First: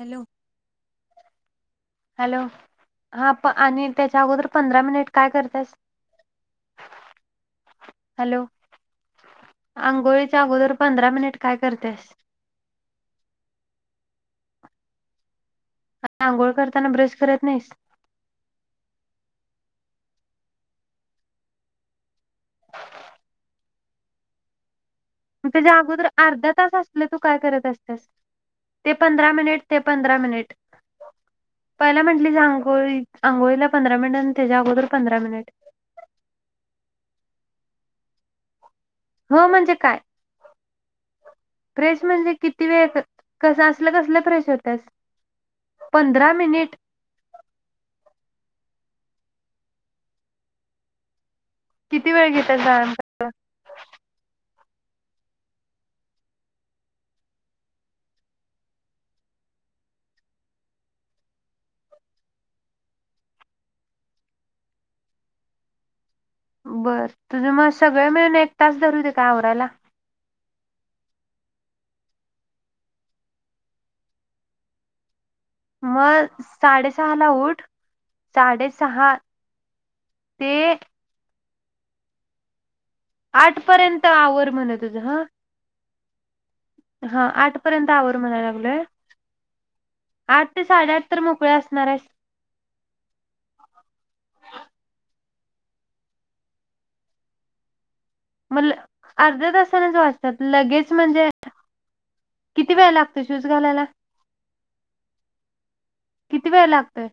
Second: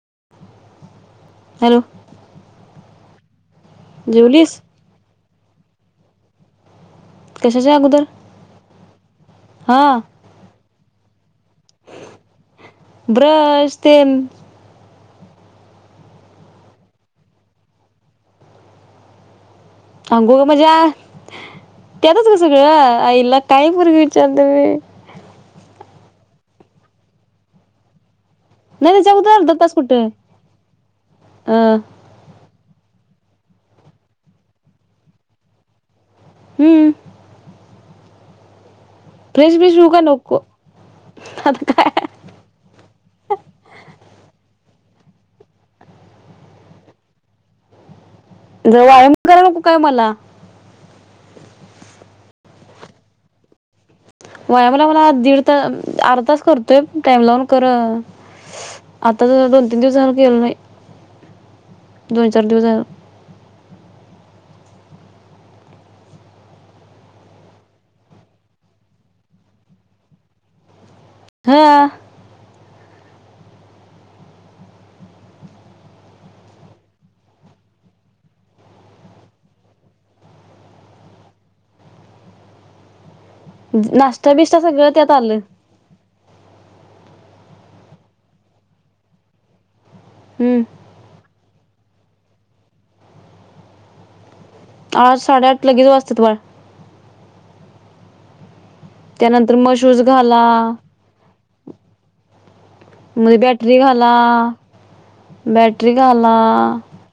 Hello, hello hello! हा आणि त्याच्या अगोदर जेवलीस पंधरा मिनिट काय करतास? कशाच्या अगोदर हॅलो, हा अंघोळीच्या अगोदर पंधरा मिनिट काय करतेस ब्रश ते आत्ता, आंघोळ करताना ब्रश करत नाहीस? अंगोळ ग म्हणजे, त्यातच ग सगळं आईला काय पोरगं विचारती [unintelligible] त्याच्याअगोदर अर्धा तास असले, तू काय करत असतेस? ते नाही त्याच्या पंधरा अगोदर अर्धा मिनिट, तास ते कुठं पंधरा मिनिट अं, पहिलं म्हंटलीांग [unintelligible] होय आंघोळीला पंधरा मिनिट, आणि त्याच्या अगोदर पंधरा मिनिट. हम्म. हो, फ्रेश म्हणजे फ्रेश होऊ काय? का नको फ्रेश म्हणजे किती वेळ? कस असलं-कसलं फ्रेश होतायत? पंधरा मिनिट ज वायाम करा नको काय मला [unintelligible] किती वेळ घेतात जा [unintelligible] व्यायामला दीड तास, अर्धा तास करतोय, टाइम लावून कर, आताच दोन तीन दिवस झालं केलं नाही, दोन चार दिवस झालं [unintelligible] बरं तुझं मग सगळे मिळून एक तास धरूते काम आवरायला? हा. मग साडेसहा ला उठ. साडेसहा ते आठ पर्यंत नाश्ता- आवर बिष्टा म्हण सगळं, तुझं त्यात हा आलं. हा आठ पर्यंत आवर म्हणायला लागलय. आठ हम्म ते साडेआठ तर मोकळे्या असणार आहे. ह [unintelligible] आठ साडेआठ लगेच वाजते होय. मल [unintelligible] अर्ध्या मग तासानच शूज वाचतात, घाला लगेच म्हणजे? किती वेळ लागतोय मध्ये शूज बॅटरी घालायला? घाला बॅटरी घाला किती वेळ लागतोय?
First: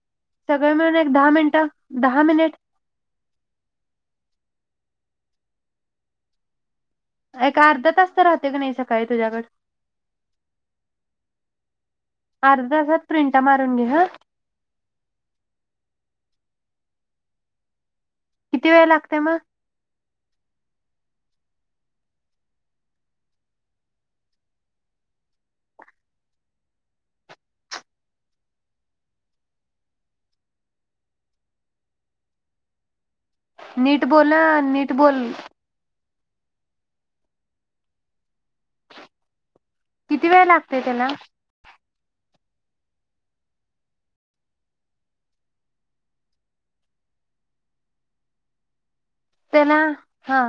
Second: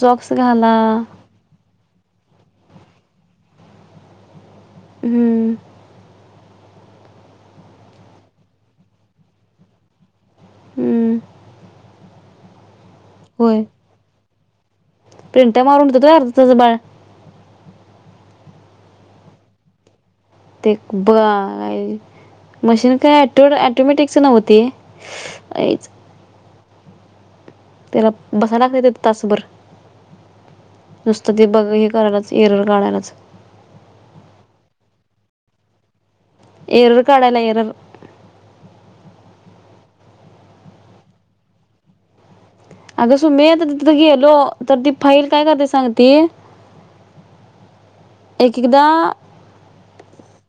सॉक्स घाला सगळे मिळून एक दहा मिनटं? दहा मिनिट. हम. एक अर्धा तास तर राहते का नाही सकाळी तुझ्याकड? हम. अर्धा तास प्रिंटा मारून घे हं प्रिंटा मारून होत्यात होय, अर्धा तासात बाळ? किती वेळ लागते मग? ते, ब.. का मशीन काही अँटोमॅटिकच नव्ह ते [unintelligible] त्याला बसायला लागतय, तासभर नुसतं ते बघ हे करायलाच एरवर काढायलाच. नीट बोला, नीट बोल. एरर काढयला एरर- किती वेळ लागतय त्याला? अग, सुमे आता तिथं गेलो, तर ती फाईल काय करते सांग ती एक एकदा- त्यांना हा-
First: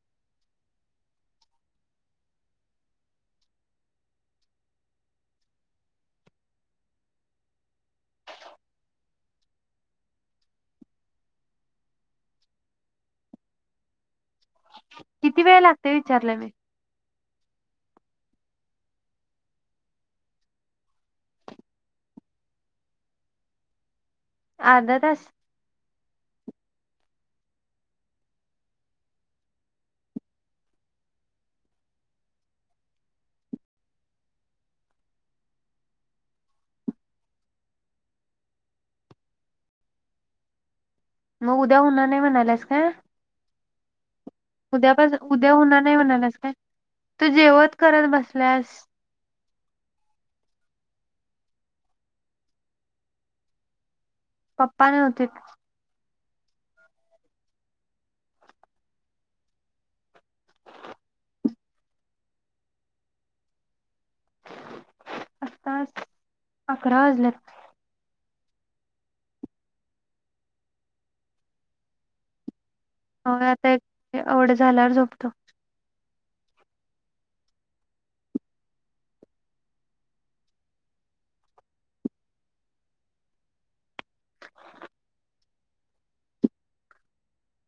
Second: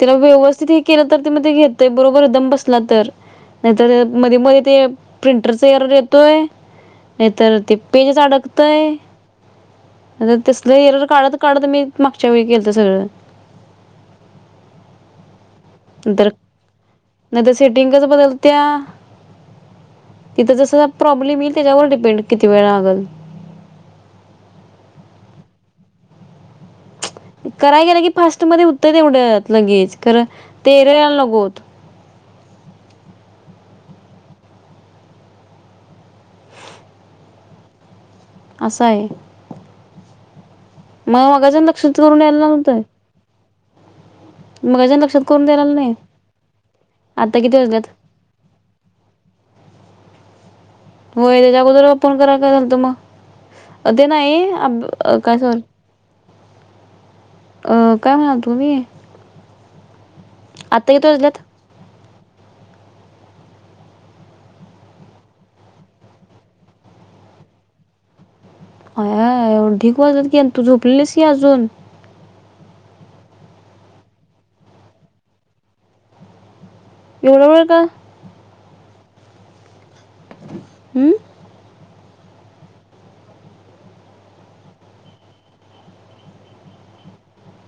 तिला व्यवस्थित हे केलं, तर ते म ते घेतय बरोबर एकदम बसला तर, नाहीतर मध्ये मध्ये ते प्रिंटरच एरर येतोय, नाहीतर ते पेजस अडकतय, तसलं एरर काढत काढत मी मागच्या वेळी केलत सगळं. ह [inaudible] किती वेळ लागते, विचारलं मी? नाही तर सेटिंगच बदलत्या, तिथं जस प्रॉब्लेम येईल, त्याच्यावर डिपेंड किती वेळ लागल. अर्धा तास? कराय गेलं की फास्ट मध्ये उत्तर तेवढ्यात लगेच, खर ते एरर यायला नगोत. अस आय. मग, मगाच्यान उद्या लक्ष होणार करून यायला नव्हतं. मगाच्यान उद्यापस- लक्षात करून उद्या द्यायला होणार नाही म्हणाल्यास काय तू आता किती जेवत वाजल्यात करत बसल्यास. होय, तेचा अगोदर फोन करायला काय झालत मग? ते नाही, अ.. पप्पा ब.. नव्हतीत काय स- अं.. काय म्हणालतो ग मी? आता किती वाजल्यात? आत्ता अकरा वाजल्यात. आ या या येवढ ढिग वाजल्यात, की तू झोपलेलीस की अजून? हो आता एक आवड झाल्यावर झोपतो. एवढं वेळ का? हं.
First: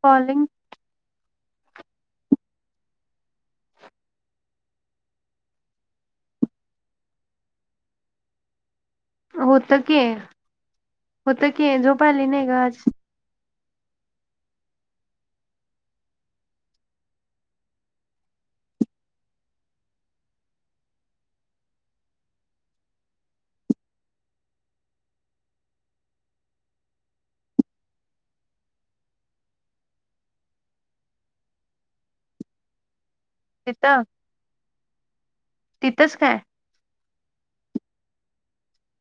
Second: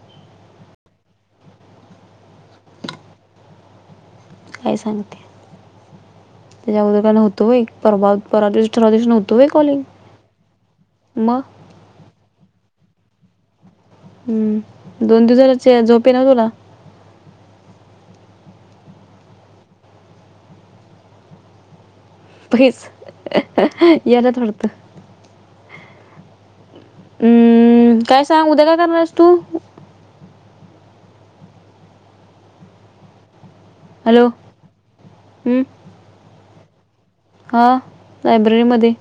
कॉलिंग- काय सांगते. त्याच्या अगोदर काय नव्हत होय? परवा पर होत की, मग होत की, झोप आली नाही ग आज. हम्म. दोन दिवस झालं झोप येईन तुला? पहिच याला थडत [unintelligible] हम्म... काय सांग? उद्या का करणार हायस तू? तिथं, हॅलो तिथंच काय? हा लायब्ररी मधे.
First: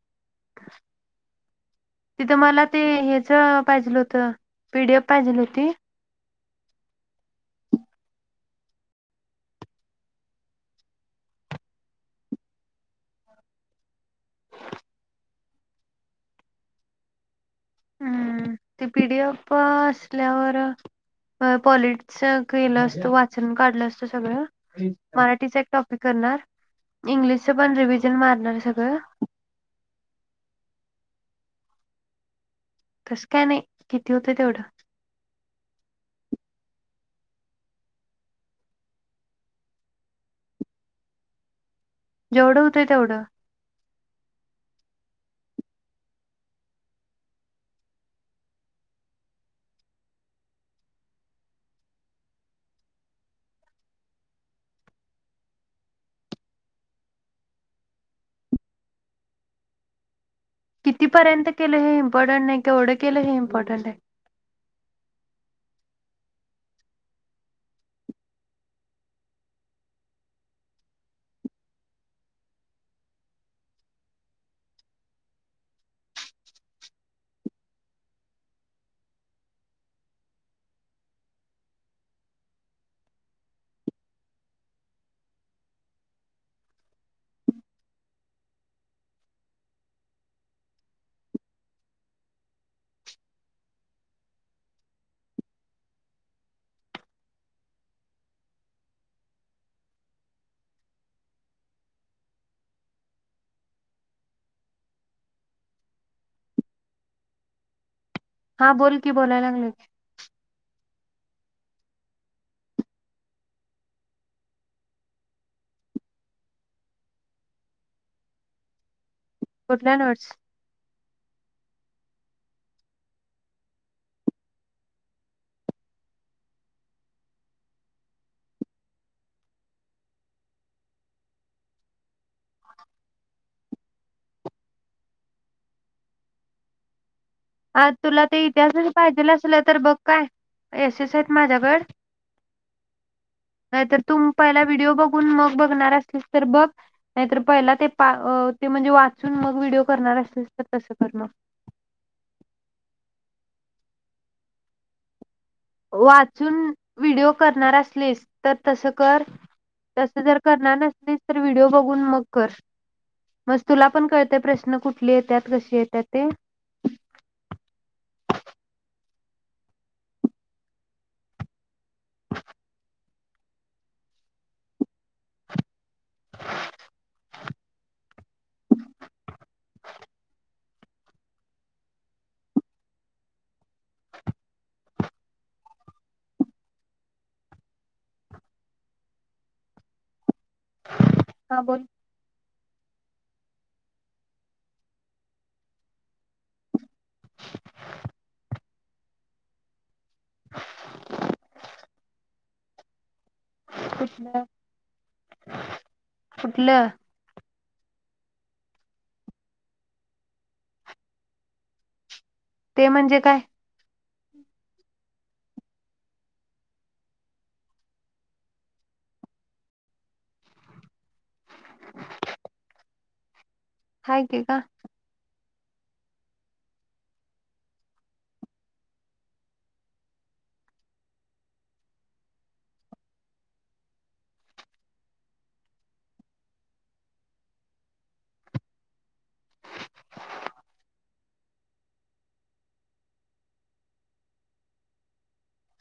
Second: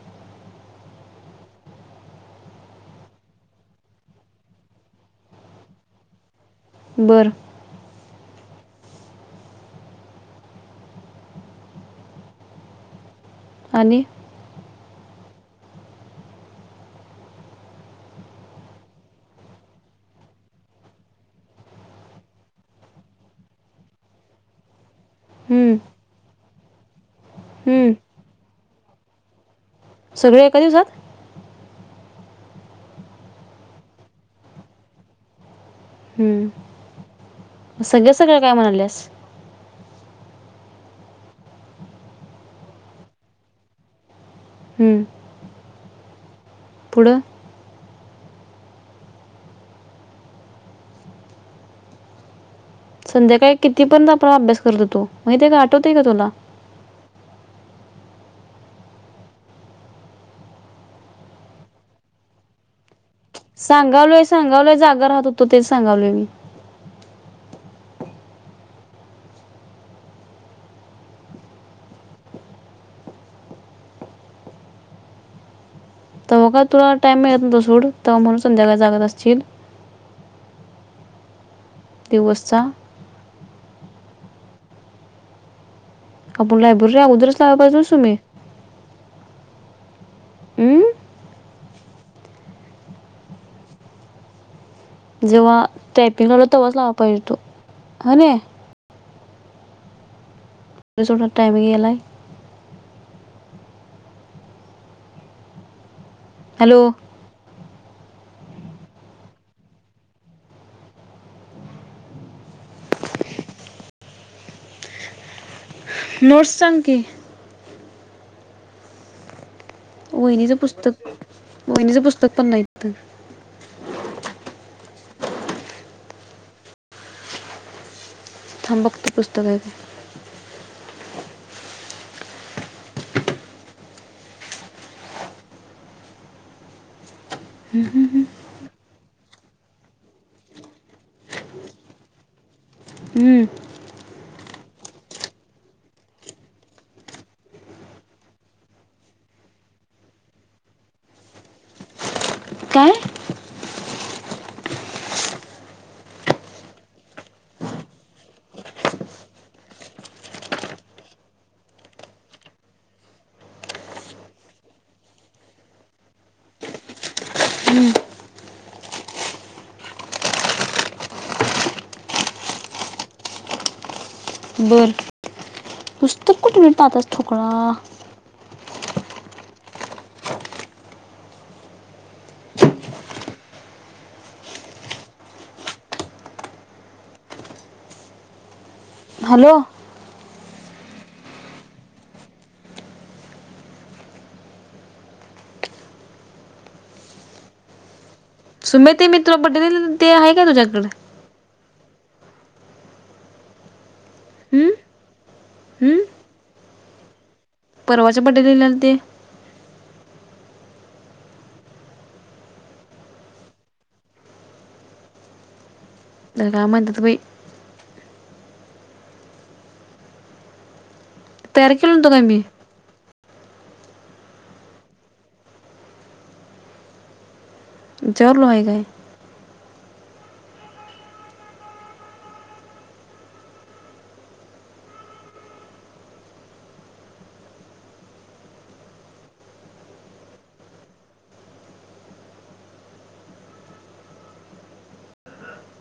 तिथं मला ते हच पाहिजेलं होत, पीडीएफ पाहिजेल होती. बरं. आणि? हम् ते पीडीएफ असल्यावर पॉलिटिक्स केलं असतं, वाचन काढलं असतं सगळं. मराठीच एक हं, टॉपिक करणार, इंग्लिशच पण हं. रिव्हिजन मारणार का सगळे एका दिवसात त स्कॅ नाही किती होतं तेवढं हम्म सगळ्या सगळ्या काय म्हणाल्यास जेवढं होत तेवढं हम्म पुढं संध्याकाळी कितीपर्यंत आपण अभ्यास करतो तो म्हग ते का आठवत आहे का तुला कितीपर्यंत केलं हे इम्पॉर्टंट नाहीवढं सांगावलंोय सांगालंय जाग राहत होतो तेच सांगावले मी तव्हा का तुला टाइम मिळत नव्हो सूड तेव्हा म्हणून संध्याकाळी जागत असतील दिवस्चा आपण लायब्ररी अगोदरच लावा पाजून सु मी हम् जेव्हा टायपिंग लाल तेव्हाच लावा पाहिजे तो ह न सोट टाइमे ग एलाय हॅलो हा बोल की बोलायला लागल मोोर्सांकी कुठल्या उ नोट्स नाही ज पुस्तक बहिणीचं पुस्तक पण नाही य थांभक्तो पुस्तक आहेेत आ तुला ते इतिहास पाहिजे असल तर बघ काय एस एस आहेत माझ्याकड हम्म तुम पहिला व्हिडिओ बघून मग बघणार असलीस तर बघ नाहीतर पहिला ते पा ते म्हणजे वाचून मग व्हडिओ करणार असस तर तस कर मग काय वाचून व्हिडिओ करणार असलीस तर तसं कर तसं जर करणार नसलीस तर व्हिडिओ बघून मग कर मग तुला पण कळते प्रश्न कुठले येत कसे येत्या ते बर पुस्तक कुठे मिनि पाहतच ठथोकळा हॅलो हां बोल सुमे ते मी तुला बडे ला दिलेलं ते आहे का तुझ्याकडं? कुठलं? हम्म? हम्म? कुठलं परवाच्या बड्डे दिलेल ते. ते म्हणजे काय? [unintelligible] ला काय म्हणत्यात बाई तयार केलं नव्हतो काय मी हाय की का? विचारलो हाय काय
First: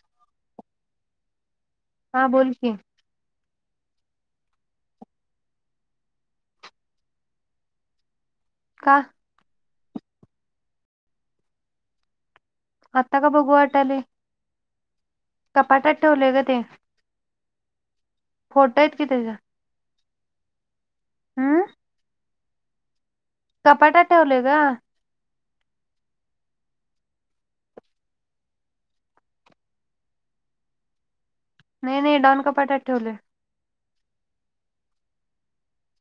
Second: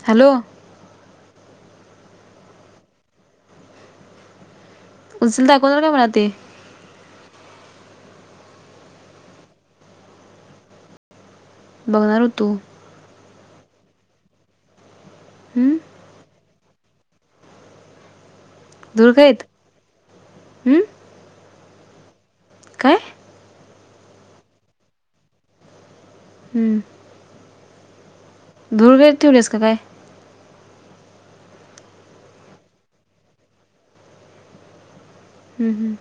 हॅलो हां बोल कि उचलून दाखव जरा मला ते का? बघणार होतो आता का बघू वाटलंय? हम्म? कपाटात ठेवलय ग ते फोटो हायत कि धूर त्याज. खाईत हम्म हां काय? कपाटात ठेवलोय ग धूळ खाईत ठेवलीस का काय? नाही नाही डॉन कपाटत ठेवलोय हम्म, हम्म.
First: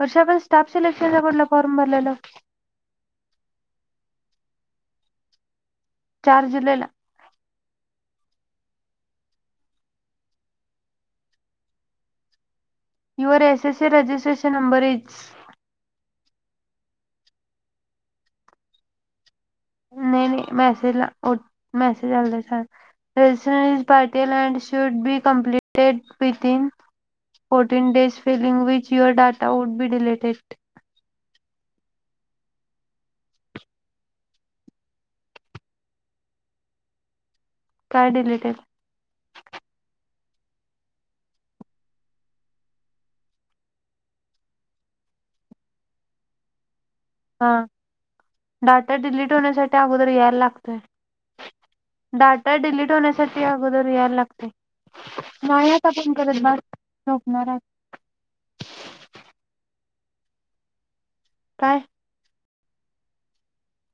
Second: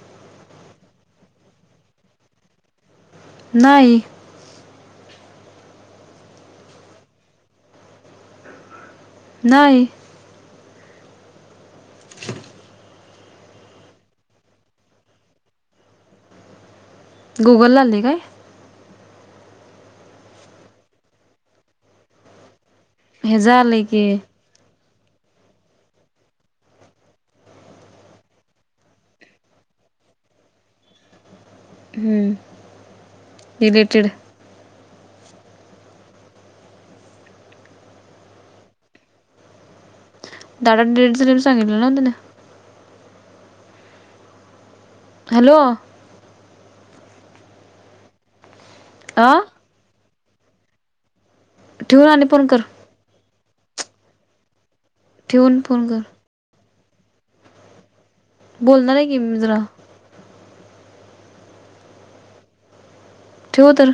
वर्षा आपण स्टाफ सिलेक्शनचा कुठला फॉर्म भरलेलो? नाही चार जुलै ला नाही your SSC registration number is गुगललाले काय नाही नाही मॅसेज ला ओ मॅसेज [unintelligible] हे झालंय फ्रेशर्स की party land [unintelligible] should be completed within fourteen days feeling which your data would be deleted. Deleted काय डिलीटेड? डाटा डिलिट झालंय म्हणून सांगितले नव तुला? हॅलो हां डाटा डिलीट आ होण्यासाठी आ गोदर याय लागतंय. ठेऊन आणि फोन कर ठी अगोदर याय लागतंय. ठेवून नाही फोन आता कर आपण करत बात झोपणार हाय. बोलणार आहे की मी जरा काय ठेऊ तर